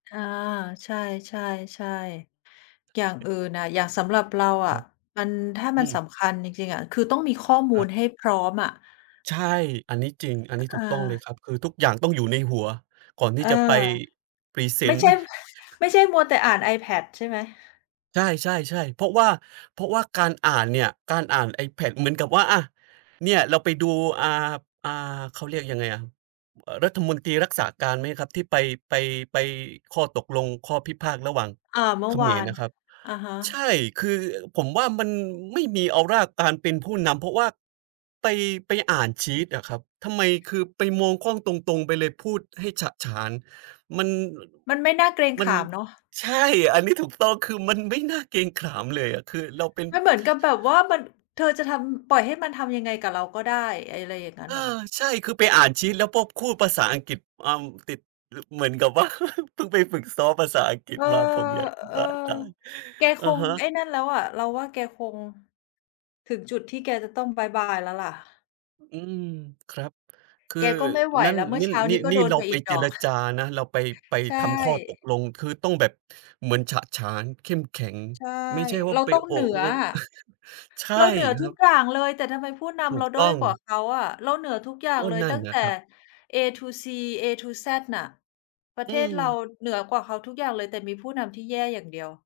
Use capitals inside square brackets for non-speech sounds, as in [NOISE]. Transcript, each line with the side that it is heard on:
left: ค่ะ ใช่ ๆ ๆ อย่างอื่นน่ะ อย่างสำหรับเราอ
right: คร
left: ะ
right: ับ
left: มัน ถ้า
right: อ
left: ม
right: ื
left: ันส
right: ม
left: ำคัญจริง ๆ อะ คือต้องมีข้อม
right: ค
left: ู
right: รั
left: ล
right: บ
left: ให้พร้อมอะ
right: ใช่ อันนี้จริง อันนี้ถ
left: เ
right: ูกต้องเลย
left: ออ
right: ครับ คือทุกอย่างต้องอยู่ในหัว ก่อนที
left: เ
right: ่
left: ออ
right: จะไปพรีเซ
left: ไม่
right: นต
left: ใ
right: ์
left: ช่
right: [CHUCKLES]
left: ไม่ใช่มัวแต่อ่าน iPad ใช่ไหม?
right: ใช่ ๆ ๆ เพราะว่า เพราะว่าการอ่านเนี่ย การอ่าน iPad เหมือนกับว่า อt เนี่ย เราไปดู อ่า อ่า เขาเรียกยังไงอะ รัฐมนตรีรักษาการไหมครับ? ที่ไป ไป ไปข้อตกลง ข้อพิพาทระหว่าง
left: อา เม
right: เ
left: ื
right: ข
left: ่อว
right: ม
left: า
right: ร
left: น
right: น่ะครับ
left: อะฮ
right: ใช
left: ะ
right: ่ คือผมว่า มันไม่มีออราการเป็นผู้นำ เพราะว่าไป ไปอ่านชีตอะครับ ทำไม คือไปมองกล้องตรง ๆ ไปเลย พูดให้ฉะฉาน มัน
left: มันไม่น่าเกรง
right: มั
left: ข
right: น
left: ามเนาะ
right: ใช่ อันนี้ถูกต้อง คือมันไม่น่าเกรงขามเลยอะ คือเราเป็น
left: มันเหมือนกับแบบว่ามัน เธอจะทำ อืม ปล่อยให้มันทำยังไงกับเราก็ได้ อะไรอย่างงั
right: เ
left: ้
right: อ
left: น
right: อ
left: เหรอ?
right: ใช่ คือไปอ่านชีตแล้วก็พูดภาษาอังกฤษ เอ่อ ติด เหมือนกับ ว่า [CHUCKLES] เพิ่งไปฝึกซ้อมภาษาอังกฤ
left: เ
right: ษ
left: ออ
right: มา ผมอยากจะ
left: เอ
right: บ
left: อ
right: ้าตาย
left: แก
right: อ
left: ค
right: ะ
left: ง
right: ฮะ
left: ไอ้นั่นแล้วอะ เราว่า แกคง ถึงจุดที่แกจะต้องบ๊ายบายแล้วล่ะ
right: อ อืม ครับ คือ
left: แกก็ไม่ไหว
right: นั่น
left: แล้ว เมื่
right: น
left: อ
right: ี่
left: เช้า
right: นี
left: น
right: ่
left: ี้ก็
right: นี่
left: โด
right: เ
left: น
right: รา
left: ไป
right: ไป
left: อีก
right: เ
left: ด
right: จ
left: อ
right: ร
left: ก
right: จานะ เราไป ไป
left: ใช
right: ทำข้อตก
left: ่
right: ลง คือต้องแบบเหมือนฉะฉาน เข้มแข็ง
left: ใช่
right: ไม่ใช่ว่
left: เ
right: า
left: รา
right: ไป
left: ต้อง
right: โอ
left: เหนื
right: ะ โอ
left: ออะ
right: [CHUCKLES] ใช่
left: เราเหนือ
right: ค
left: ท
right: ร
left: ุ
right: ั
left: ก
right: บ
left: อย่างเลย แต่ทำไมผู้น
right: ถู
left: ำเร
right: ก
left: าด้
right: ต
left: อ
right: ้
left: ย
right: อง
left: กว่าเขาอะ เราเหนือทุกอย่า
right: ก
left: ง
right: ็
left: เลย
right: นั
left: ต
right: ่น
left: ั้ง
right: น่
left: แต
right: ะ
left: ่
right: ครับ
left: A to Z A to Z น่ะ ประ
right: อ
left: เ
right: ื
left: ทศเรา
right: ม
left: เหนือกว่าเขาทุกอย่างเลย แต่มีผู้นำที่แย่อย่างเดียว